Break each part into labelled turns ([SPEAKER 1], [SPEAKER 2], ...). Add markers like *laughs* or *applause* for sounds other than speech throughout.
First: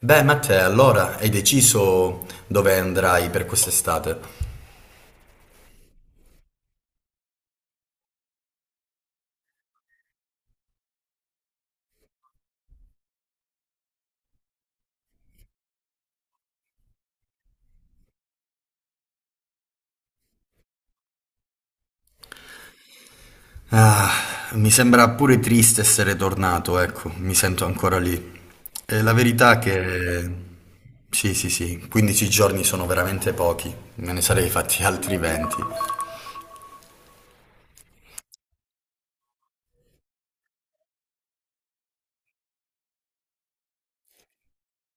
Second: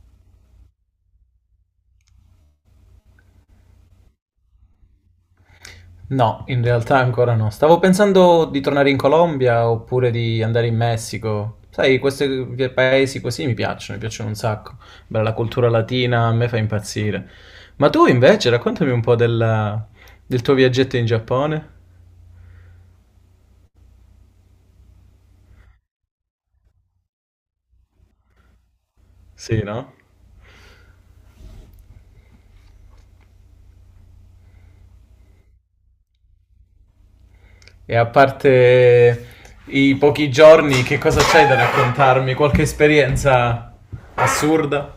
[SPEAKER 1] Beh, Matteo, allora hai deciso dove andrai per quest'estate?
[SPEAKER 2] No, in realtà ancora no. Stavo pensando di tornare in Colombia oppure di andare in Messico. Sai, questi paesi così mi piacciono un sacco. Bella la cultura latina, a me fa impazzire. Ma tu invece, raccontami un po' del tuo viaggetto in Giappone.
[SPEAKER 1] Ah, mi sembra pure triste essere tornato, ecco, mi sento ancora lì. E la verità
[SPEAKER 2] Sì, no?
[SPEAKER 1] che... Sì, sì, sì, 15 giorni sono veramente pochi, me ne sarei fatti altri 20.
[SPEAKER 2] E a parte i pochi giorni, che cosa c'hai da raccontarmi? Qualche esperienza assurda?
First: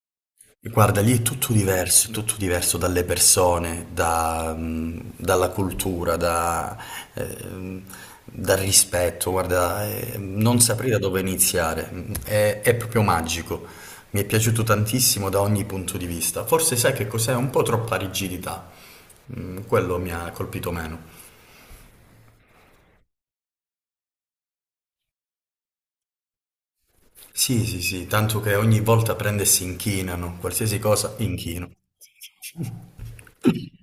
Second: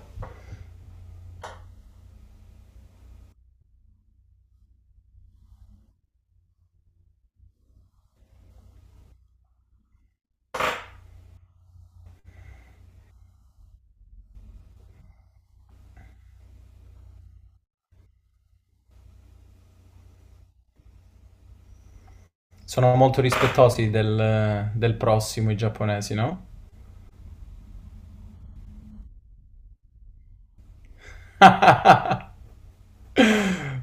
[SPEAKER 1] Guarda, lì è tutto diverso dalle persone, da, dalla cultura, da, ehm, dal rispetto. Guarda, non saprei da dove iniziare. È proprio magico. Mi è piaciuto tantissimo da ogni punto di vista. Forse sai che cos'è? Un po' troppa rigidità. Quello mi ha colpito meno.
[SPEAKER 2] Sono molto rispettosi del prossimo, i giapponesi, no?
[SPEAKER 1] Sì, sì, sì, tanto che ogni volta prende e si inchinano, qualsiasi cosa inchino.
[SPEAKER 2] *laughs*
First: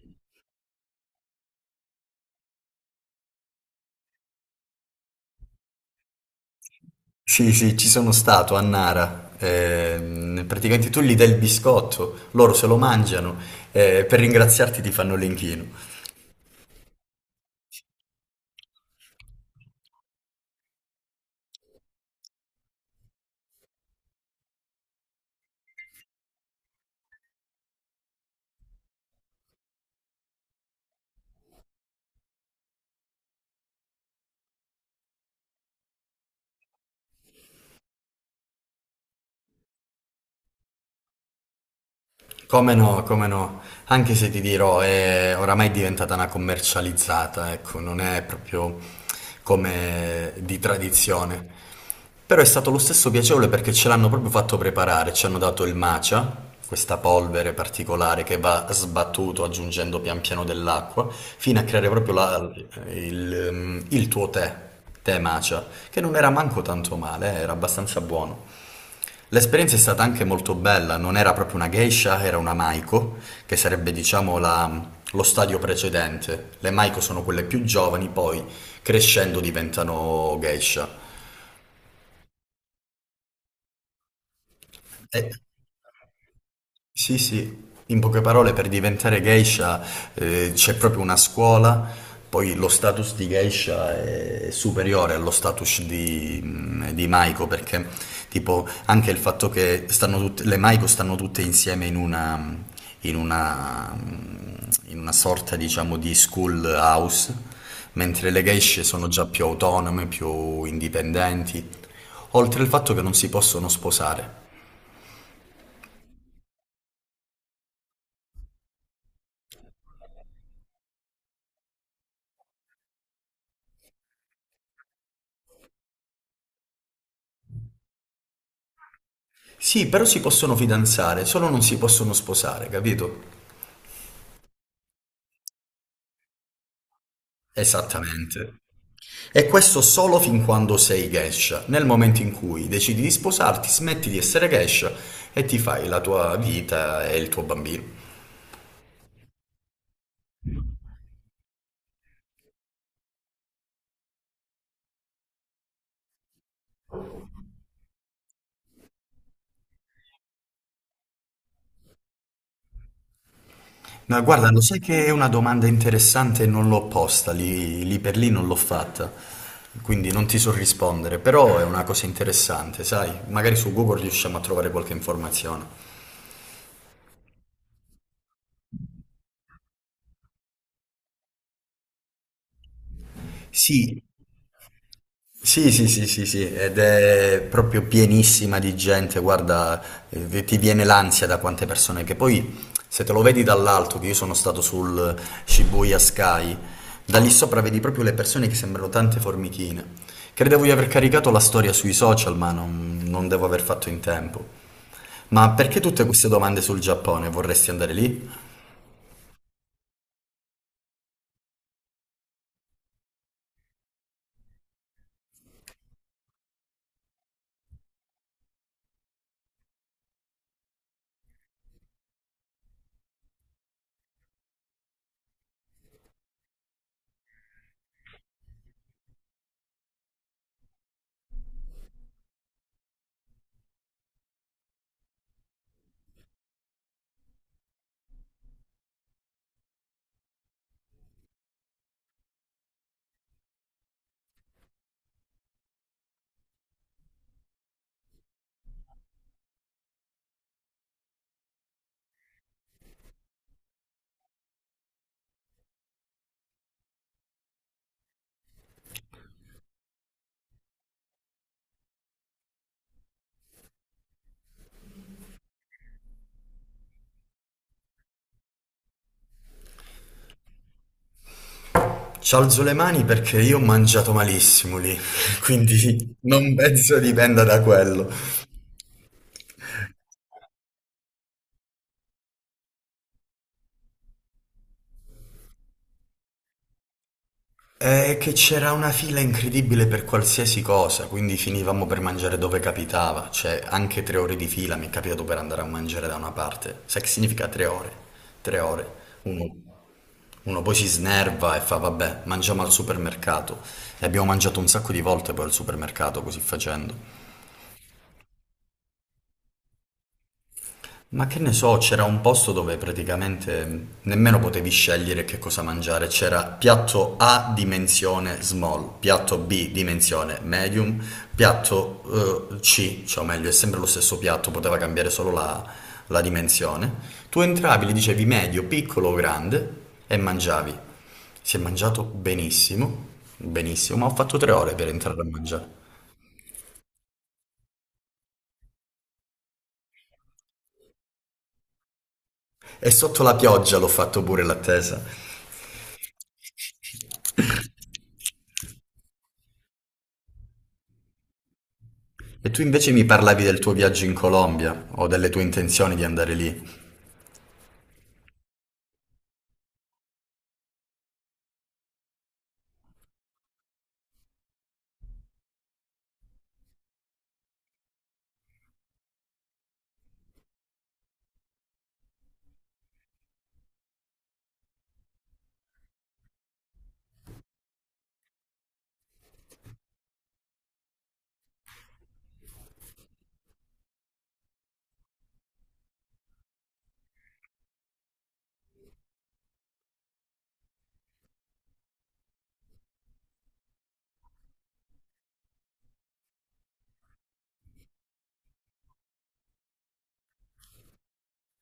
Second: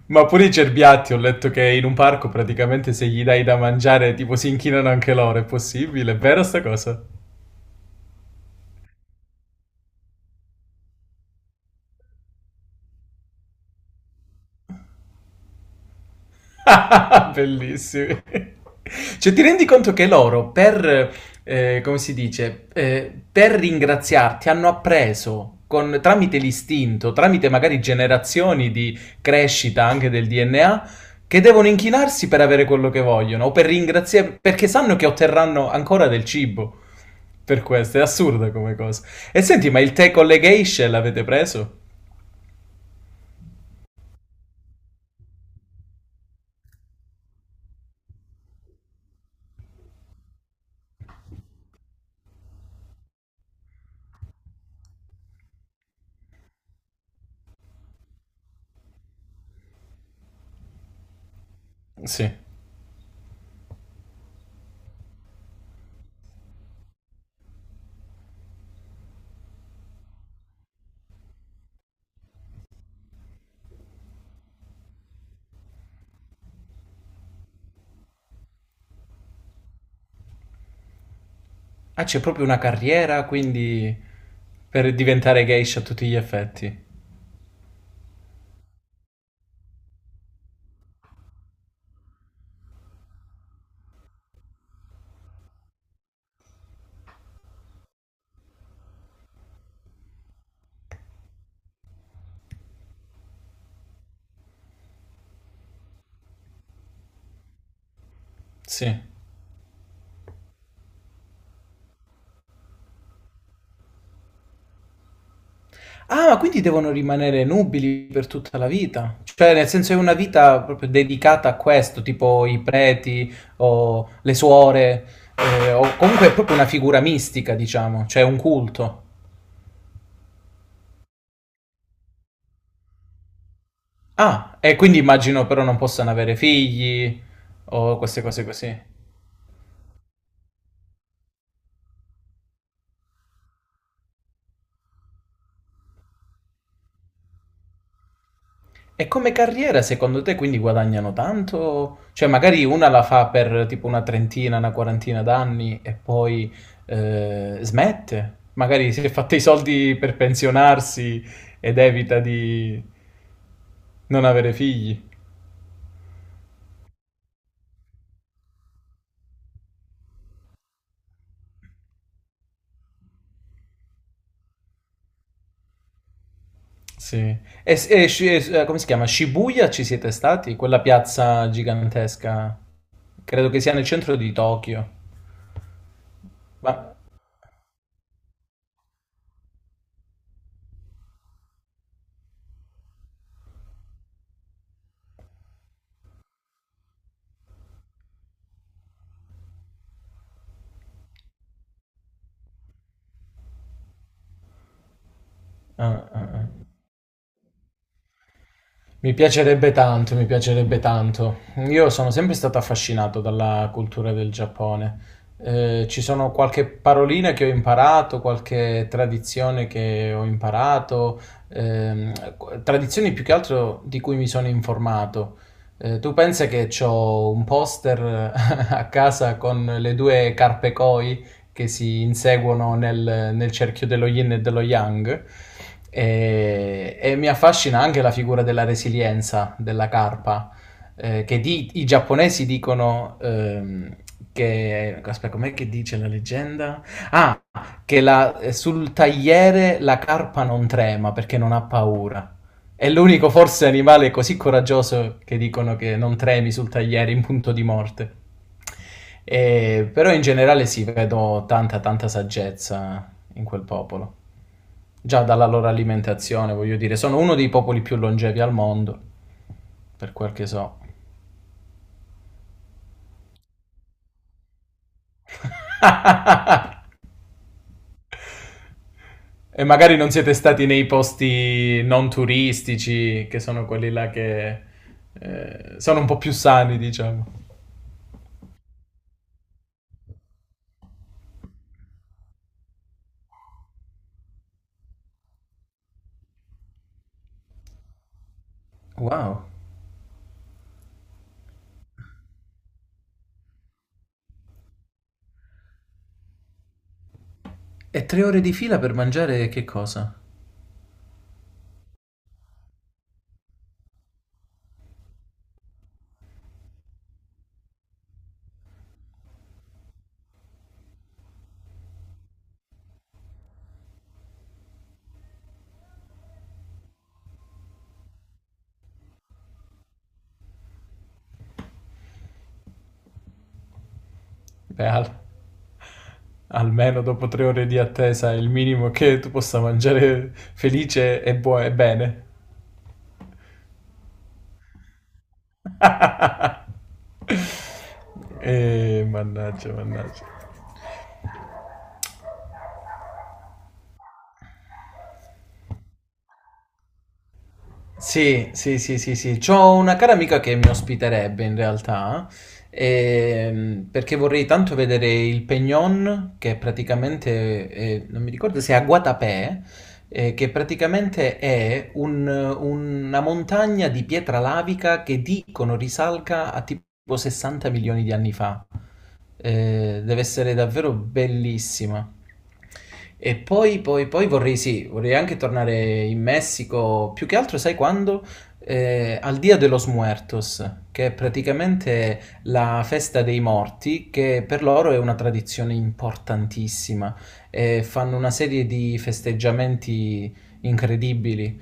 [SPEAKER 2] Ma pure i cerbiatti, ho letto che in un parco praticamente se gli dai da mangiare tipo si inchinano anche loro, è possibile? È vera sta cosa?
[SPEAKER 1] Sì, sì, ci sono stato a Nara. Praticamente tu gli dai il biscotto, loro se lo mangiano e per ringraziarti ti fanno l'inchino.
[SPEAKER 2] *laughs* Bellissimi. Cioè, ti rendi conto che loro per, come si dice, per ringraziarti hanno appreso tramite l'istinto, tramite magari generazioni di crescita anche del DNA, che devono inchinarsi per avere quello che vogliono o per ringraziare, perché sanno che otterranno ancora del cibo per questo. È assurda come cosa. E senti, ma il tè con le geishe l'avete preso?
[SPEAKER 1] Come no, come no, anche se ti dirò, è oramai è diventata una commercializzata, ecco, non è proprio come di tradizione. Però è stato lo stesso piacevole perché ce l'hanno proprio fatto preparare, ci hanno dato il matcha, questa polvere particolare che va sbattuto aggiungendo pian piano dell'acqua, fino a creare proprio
[SPEAKER 2] Sì.
[SPEAKER 1] la- il tuo tè, tè matcha, che non era manco tanto male, era abbastanza buono. L'esperienza è stata anche molto bella, non era proprio una geisha, era una maiko, che sarebbe diciamo la- lo stadio precedente. Le maiko sono quelle più giovani, poi crescendo diventano geisha.
[SPEAKER 2] Ah, c'è proprio una carriera, quindi per
[SPEAKER 1] Eh,
[SPEAKER 2] diventare geisha a tutti gli effetti.
[SPEAKER 1] Sì, sì, in poche parole per diventare geisha c'è proprio una scuola, poi lo status di geisha è superiore allo status di maiko perché tipo anche il fatto che stanno tutte, le maiko stanno tutte insieme in una, in una sorta diciamo di school house, mentre le geishe
[SPEAKER 2] Sì.
[SPEAKER 1] sono già più autonome, più indipendenti, oltre al fatto che non si possono sposare.
[SPEAKER 2] Ah, ma quindi devono rimanere nubili per tutta la vita? Cioè, nel senso è una vita proprio dedicata a questo, tipo i preti o le suore, o comunque è proprio una figura mistica, diciamo, cioè un culto.
[SPEAKER 1] Sì, però si possono fidanzare, solo non si possono sposare, capito?
[SPEAKER 2] Ah, e quindi immagino però non possano avere figli o queste cose
[SPEAKER 1] Esattamente.
[SPEAKER 2] così.
[SPEAKER 1] E questo solo fin quando sei geisha. Nel momento in cui decidi di sposarti, smetti di essere geisha e ti fai la tua vita e il tuo bambino.
[SPEAKER 2] E come carriera secondo te quindi guadagnano tanto? Cioè magari una la fa per tipo una trentina, una quarantina d'anni e poi smette, magari si è fatta i soldi per pensionarsi ed evita di
[SPEAKER 1] Ma
[SPEAKER 2] non
[SPEAKER 1] guarda,
[SPEAKER 2] avere
[SPEAKER 1] lo sai
[SPEAKER 2] figli.
[SPEAKER 1] che è una domanda interessante e non l'ho posta, lì, lì per lì non l'ho fatta, quindi non ti so rispondere, però è una cosa interessante, sai? Magari su Google riusciamo a trovare qualche informazione.
[SPEAKER 2] Sì. Come si chiama? Shibuya ci siete stati? Quella piazza gigantesca, credo che sia nel
[SPEAKER 1] Sì,
[SPEAKER 2] centro di Tokyo.
[SPEAKER 1] sì, sì, sì, sì, sì, ed
[SPEAKER 2] Ma...
[SPEAKER 1] è proprio pienissima di gente, guarda, ti viene l'ansia da quante persone, che poi se te lo vedi dall'alto, che io sono stato sul Shibuya Sky, da lì sopra vedi proprio le persone che sembrano tante formichine. Credevo di aver caricato la storia sui social, ma non devo aver fatto in tempo. Ma perché tutte
[SPEAKER 2] ah,
[SPEAKER 1] queste
[SPEAKER 2] ah, ah.
[SPEAKER 1] domande sul Giappone? Vorresti andare lì?
[SPEAKER 2] Mi piacerebbe tanto, mi piacerebbe tanto. Io sono sempre stato affascinato dalla cultura del Giappone. Ci sono qualche parolina che ho imparato, qualche tradizione che ho imparato, ehm, tradizioni più che altro di cui mi sono informato. Tu pensa che ho un poster *laughs* a casa con le due carpe Koi, che si inseguono nel cerchio dello yin e dello yang. E mi affascina anche la figura della resilienza della carpa, che i giapponesi dicono che... Aspetta, com'è che dice la leggenda? Ah, che sul tagliere la carpa non trema perché non ha paura. È l'unico forse animale così coraggioso che dicono che non tremi sul tagliere in punto di morte. Però in generale sì, vedo tanta tanta saggezza in quel popolo. Già dalla loro alimentazione, voglio dire, sono uno dei popoli più longevi al mondo, per quel che so.
[SPEAKER 1] Ci alzo le mani perché io ho mangiato malissimo lì, *laughs* quindi non penso
[SPEAKER 2] *laughs*
[SPEAKER 1] dipenda da quello.
[SPEAKER 2] E magari non siete stati nei posti non turistici, che sono quelli là che sono un po' più sani, diciamo.
[SPEAKER 1] È che c'era una fila incredibile per qualsiasi cosa, quindi finivamo per mangiare dove capitava, cioè anche tre ore di fila mi è capitato per andare a mangiare da una parte. Sai che significa 3 ore? 3 ore. Uno,
[SPEAKER 2] Wow.
[SPEAKER 1] uno poi si snerva e fa vabbè, mangiamo al supermercato. E abbiamo mangiato un sacco di volte poi al supermercato così facendo.
[SPEAKER 2] E 3 ore di fila per mangiare che cosa?
[SPEAKER 1] Ma che ne so, c'era un posto dove praticamente nemmeno potevi scegliere che cosa mangiare, c'era piatto A dimensione small, piatto B dimensione medium, piatto C, cioè o meglio è sempre lo stesso piatto, poteva cambiare solo la, la dimensione. Tu entravi, gli dicevi medio, piccolo o grande e mangiavi. Si è mangiato benissimo, benissimo, ma ho fatto 3 ore per
[SPEAKER 2] Beh,
[SPEAKER 1] entrare a mangiare.
[SPEAKER 2] almeno dopo 3 ore di attesa è il minimo che tu possa mangiare felice e bene.
[SPEAKER 1] E sotto la pioggia l'ho fatto pure l'attesa.
[SPEAKER 2] *laughs* Mannaggia, mannaggia.
[SPEAKER 1] E tu invece mi parlavi del tuo viaggio in Colombia o delle tue intenzioni di andare lì.
[SPEAKER 2] Sì, sì, sì, sì, sì. C'ho una cara amica che mi ospiterebbe in realtà, perché vorrei tanto vedere il Peñón, che praticamente, non mi ricordo se è a Guatapé, che praticamente è una montagna di pietra lavica che dicono risalga a tipo 60 milioni di anni fa. Deve essere davvero bellissima. E poi vorrei, sì, vorrei anche tornare in Messico, più che altro, sai quando? Al Dia de los Muertos, che è praticamente la festa dei morti, che per loro è una tradizione importantissima. Fanno una serie di festeggiamenti incredibili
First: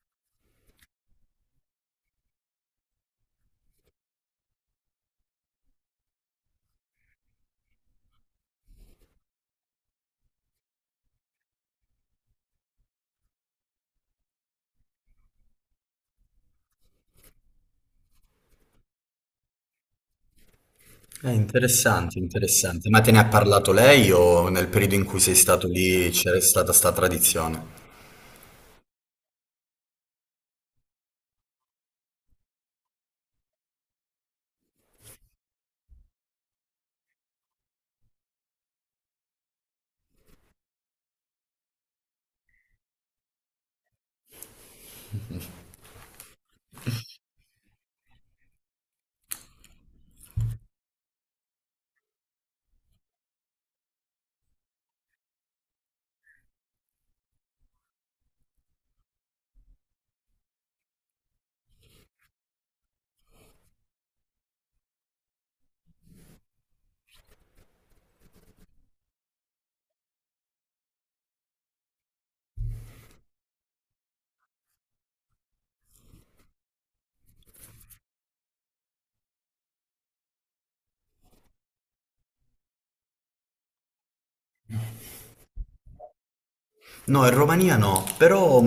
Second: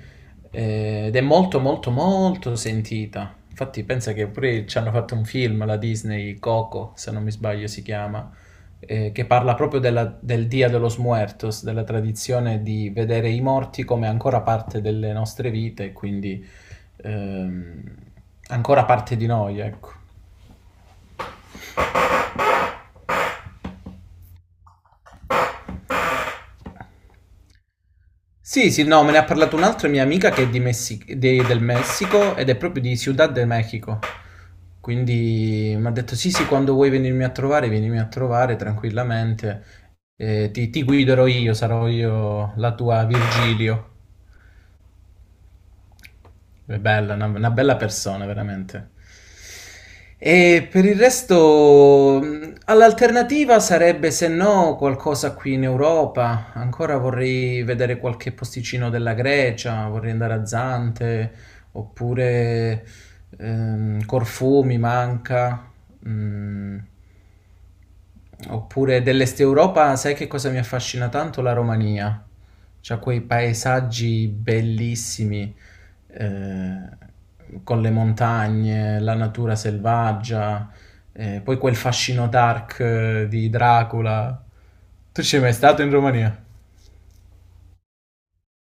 [SPEAKER 2] ed è molto, molto, molto sentita. Infatti, pensa che pure ci hanno fatto un film, la Disney, Coco, se non mi sbaglio si chiama, che parla proprio del Dia de los Muertos, della tradizione di vedere i morti come ancora parte delle nostre vite, quindi ehm, ancora parte di noi, ecco.
[SPEAKER 1] È interessante, interessante. Ma te ne ha parlato lei o nel periodo in cui sei stato lì c'era stata sta tradizione?
[SPEAKER 2] Sì, sì, no, me ne ha parlato un'altra mia amica che è del Messico ed è proprio di Ciudad de México. Quindi mi ha detto: Sì, sì, quando vuoi venirmi a trovare, vienimi a trovare tranquillamente. Ti guiderò io, sarò io la tua Virgilio. È bella, una bella persona, veramente. E per il resto, all'alternativa sarebbe se no qualcosa qui in Europa. Ancora vorrei vedere qualche posticino della Grecia, vorrei andare a Zante, oppure Corfù mi manca. Mm. Oppure dell'Est Europa, sai che cosa mi affascina tanto? La Romania. C'ha quei paesaggi bellissimi, eh, con le montagne, la natura selvaggia, poi quel fascino dark di Dracula. Tu ci sei mai stato in Romania?
[SPEAKER 1] No, in Romania no, però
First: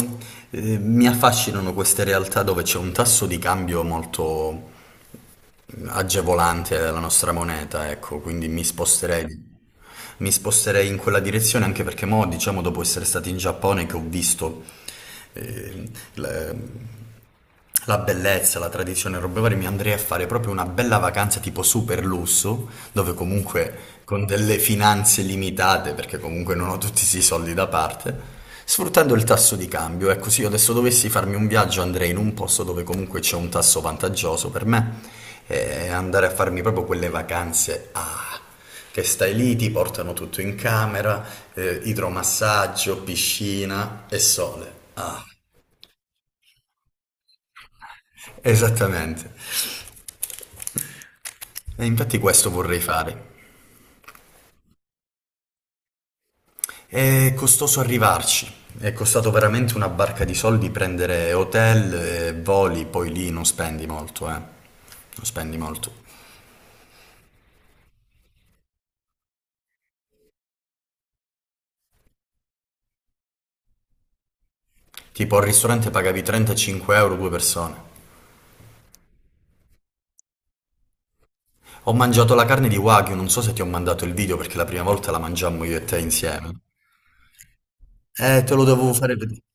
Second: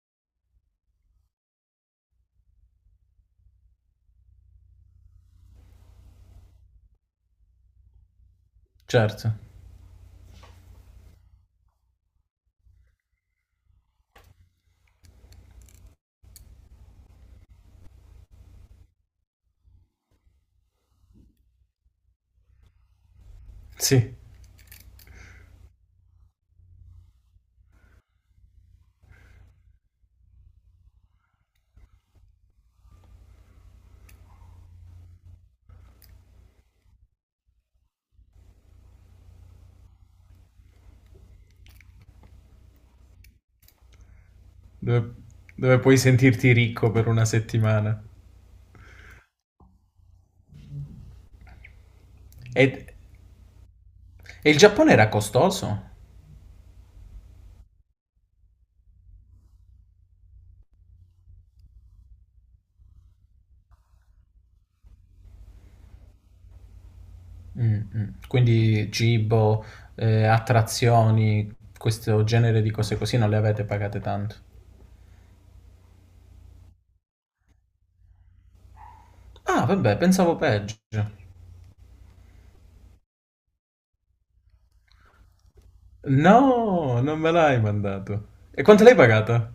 [SPEAKER 1] mi affascinano queste realtà dove c'è un tasso di cambio molto, agevolante della nostra moneta, ecco, quindi mi
[SPEAKER 2] Certo,
[SPEAKER 1] sposterei. Mi sposterei in quella direzione anche perché mo, diciamo, dopo essere stati in Giappone che ho visto eh, la, la bellezza, la tradizione, e robe varie, mi andrei a fare proprio una bella vacanza tipo super lusso, dove comunque
[SPEAKER 2] sì,
[SPEAKER 1] con delle finanze limitate, perché comunque non ho tutti questi soldi da parte. Sfruttando il tasso di cambio, ecco, se io adesso dovessi farmi un viaggio andrei in un posto dove comunque c'è un tasso vantaggioso per me e andare a farmi proprio quelle vacanze che stai lì, ti portano tutto in camera, idromassaggio, piscina e sole.
[SPEAKER 2] dove,
[SPEAKER 1] Ah,
[SPEAKER 2] dove puoi sentirti ricco per una settimana.
[SPEAKER 1] esattamente. E infatti questo
[SPEAKER 2] E,
[SPEAKER 1] vorrei fare.
[SPEAKER 2] e il Giappone era costoso?
[SPEAKER 1] È costoso arrivarci. È costato veramente una barca di soldi prendere hotel e voli, poi lì non spendi molto, eh. Non spendi molto.
[SPEAKER 2] Mh-mh. Quindi cibo, attrazioni, questo genere di cose così non le avete pagate tanto.
[SPEAKER 1] Tipo al ristorante pagavi 35 euro due persone.
[SPEAKER 2] Ah vabbè, pensavo peggio.
[SPEAKER 1] Ho mangiato la carne di Wagyu, non so se ti ho mandato il video perché la prima volta la mangiammo io e te
[SPEAKER 2] No,
[SPEAKER 1] insieme.
[SPEAKER 2] non me l'hai mandato.
[SPEAKER 1] Te
[SPEAKER 2] E
[SPEAKER 1] lo
[SPEAKER 2] quanto
[SPEAKER 1] dovevo
[SPEAKER 2] l'hai
[SPEAKER 1] fare vedere.
[SPEAKER 2] pagata?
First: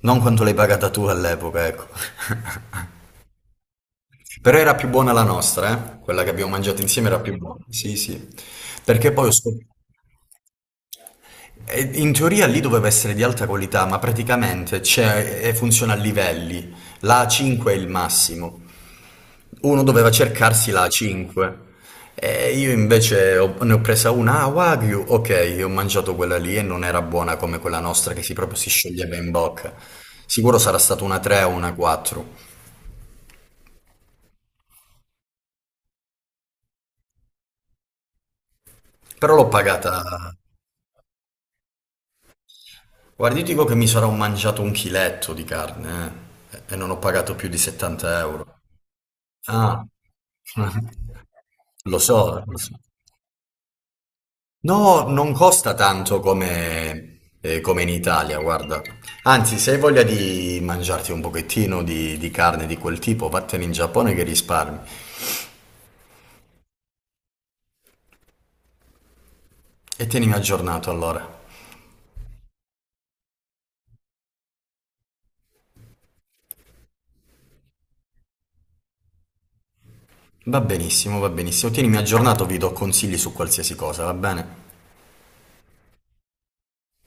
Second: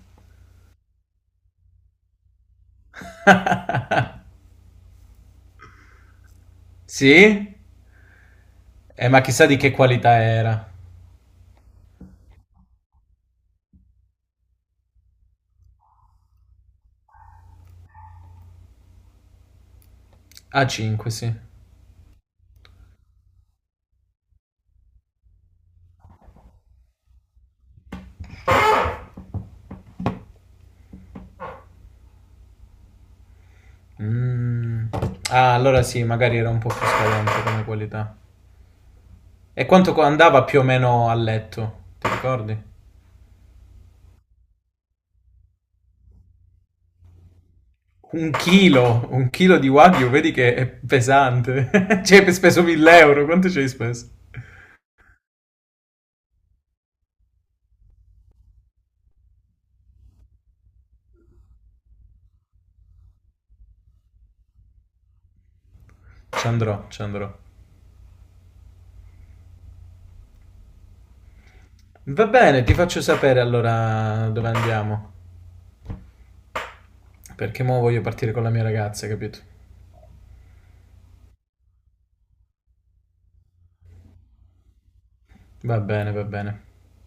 [SPEAKER 1] Non quanto l'hai pagata tu all'epoca, ecco. *laughs* Però era più buona la nostra, eh? Quella che abbiamo mangiato insieme era più
[SPEAKER 2] Sì?
[SPEAKER 1] buona. Sì, sì. Perché
[SPEAKER 2] Ma
[SPEAKER 1] poi ho
[SPEAKER 2] chissà di
[SPEAKER 1] scoperto...
[SPEAKER 2] che qualità era.
[SPEAKER 1] E in teoria lì doveva essere di alta qualità, ma praticamente c'è, e funziona a livelli. La A5 è il massimo. Uno doveva cercarsi la
[SPEAKER 2] A5, sì.
[SPEAKER 1] 5 e io invece ho- ne ho presa una, ah, Wagyu, ok, ho mangiato quella lì e non era buona come quella nostra che si proprio si scioglieva in bocca. Sicuro sarà stata una 3 o una 4,
[SPEAKER 2] Mh. Ah, allora sì, magari era un po' più scadente come qualità.
[SPEAKER 1] però l'ho
[SPEAKER 2] E quanto co
[SPEAKER 1] pagata...
[SPEAKER 2] andava più o meno a letto? Ti ricordi?
[SPEAKER 1] Guardi, io dico che mi sarò mangiato un chiletto di carne e non ho pagato più di 70
[SPEAKER 2] Un
[SPEAKER 1] euro.
[SPEAKER 2] chilo, un chilo di
[SPEAKER 1] Ah,
[SPEAKER 2] Wagyu, vedi che è
[SPEAKER 1] *laughs*
[SPEAKER 2] pesante.
[SPEAKER 1] lo
[SPEAKER 2] *laughs* Ci hai
[SPEAKER 1] so, lo
[SPEAKER 2] speso
[SPEAKER 1] so.
[SPEAKER 2] 1.000 euro, quanto ci hai speso?
[SPEAKER 1] No, non costa tanto come, come in Italia, guarda. Anzi, se hai voglia di mangiarti un pochettino di carne di quel tipo, vattene in Giappone che risparmi.
[SPEAKER 2] Ci andrò, ci andrò.
[SPEAKER 1] E tienimi aggiornato allora.
[SPEAKER 2] Va bene, ti faccio sapere allora dove andiamo. Perché mo voglio partire con la mia ragazza, capito?
[SPEAKER 1] Va benissimo, va benissimo. Tienimi aggiornato, vi do consigli su qualsiasi cosa, va bene?
[SPEAKER 2] Va bene, va bene.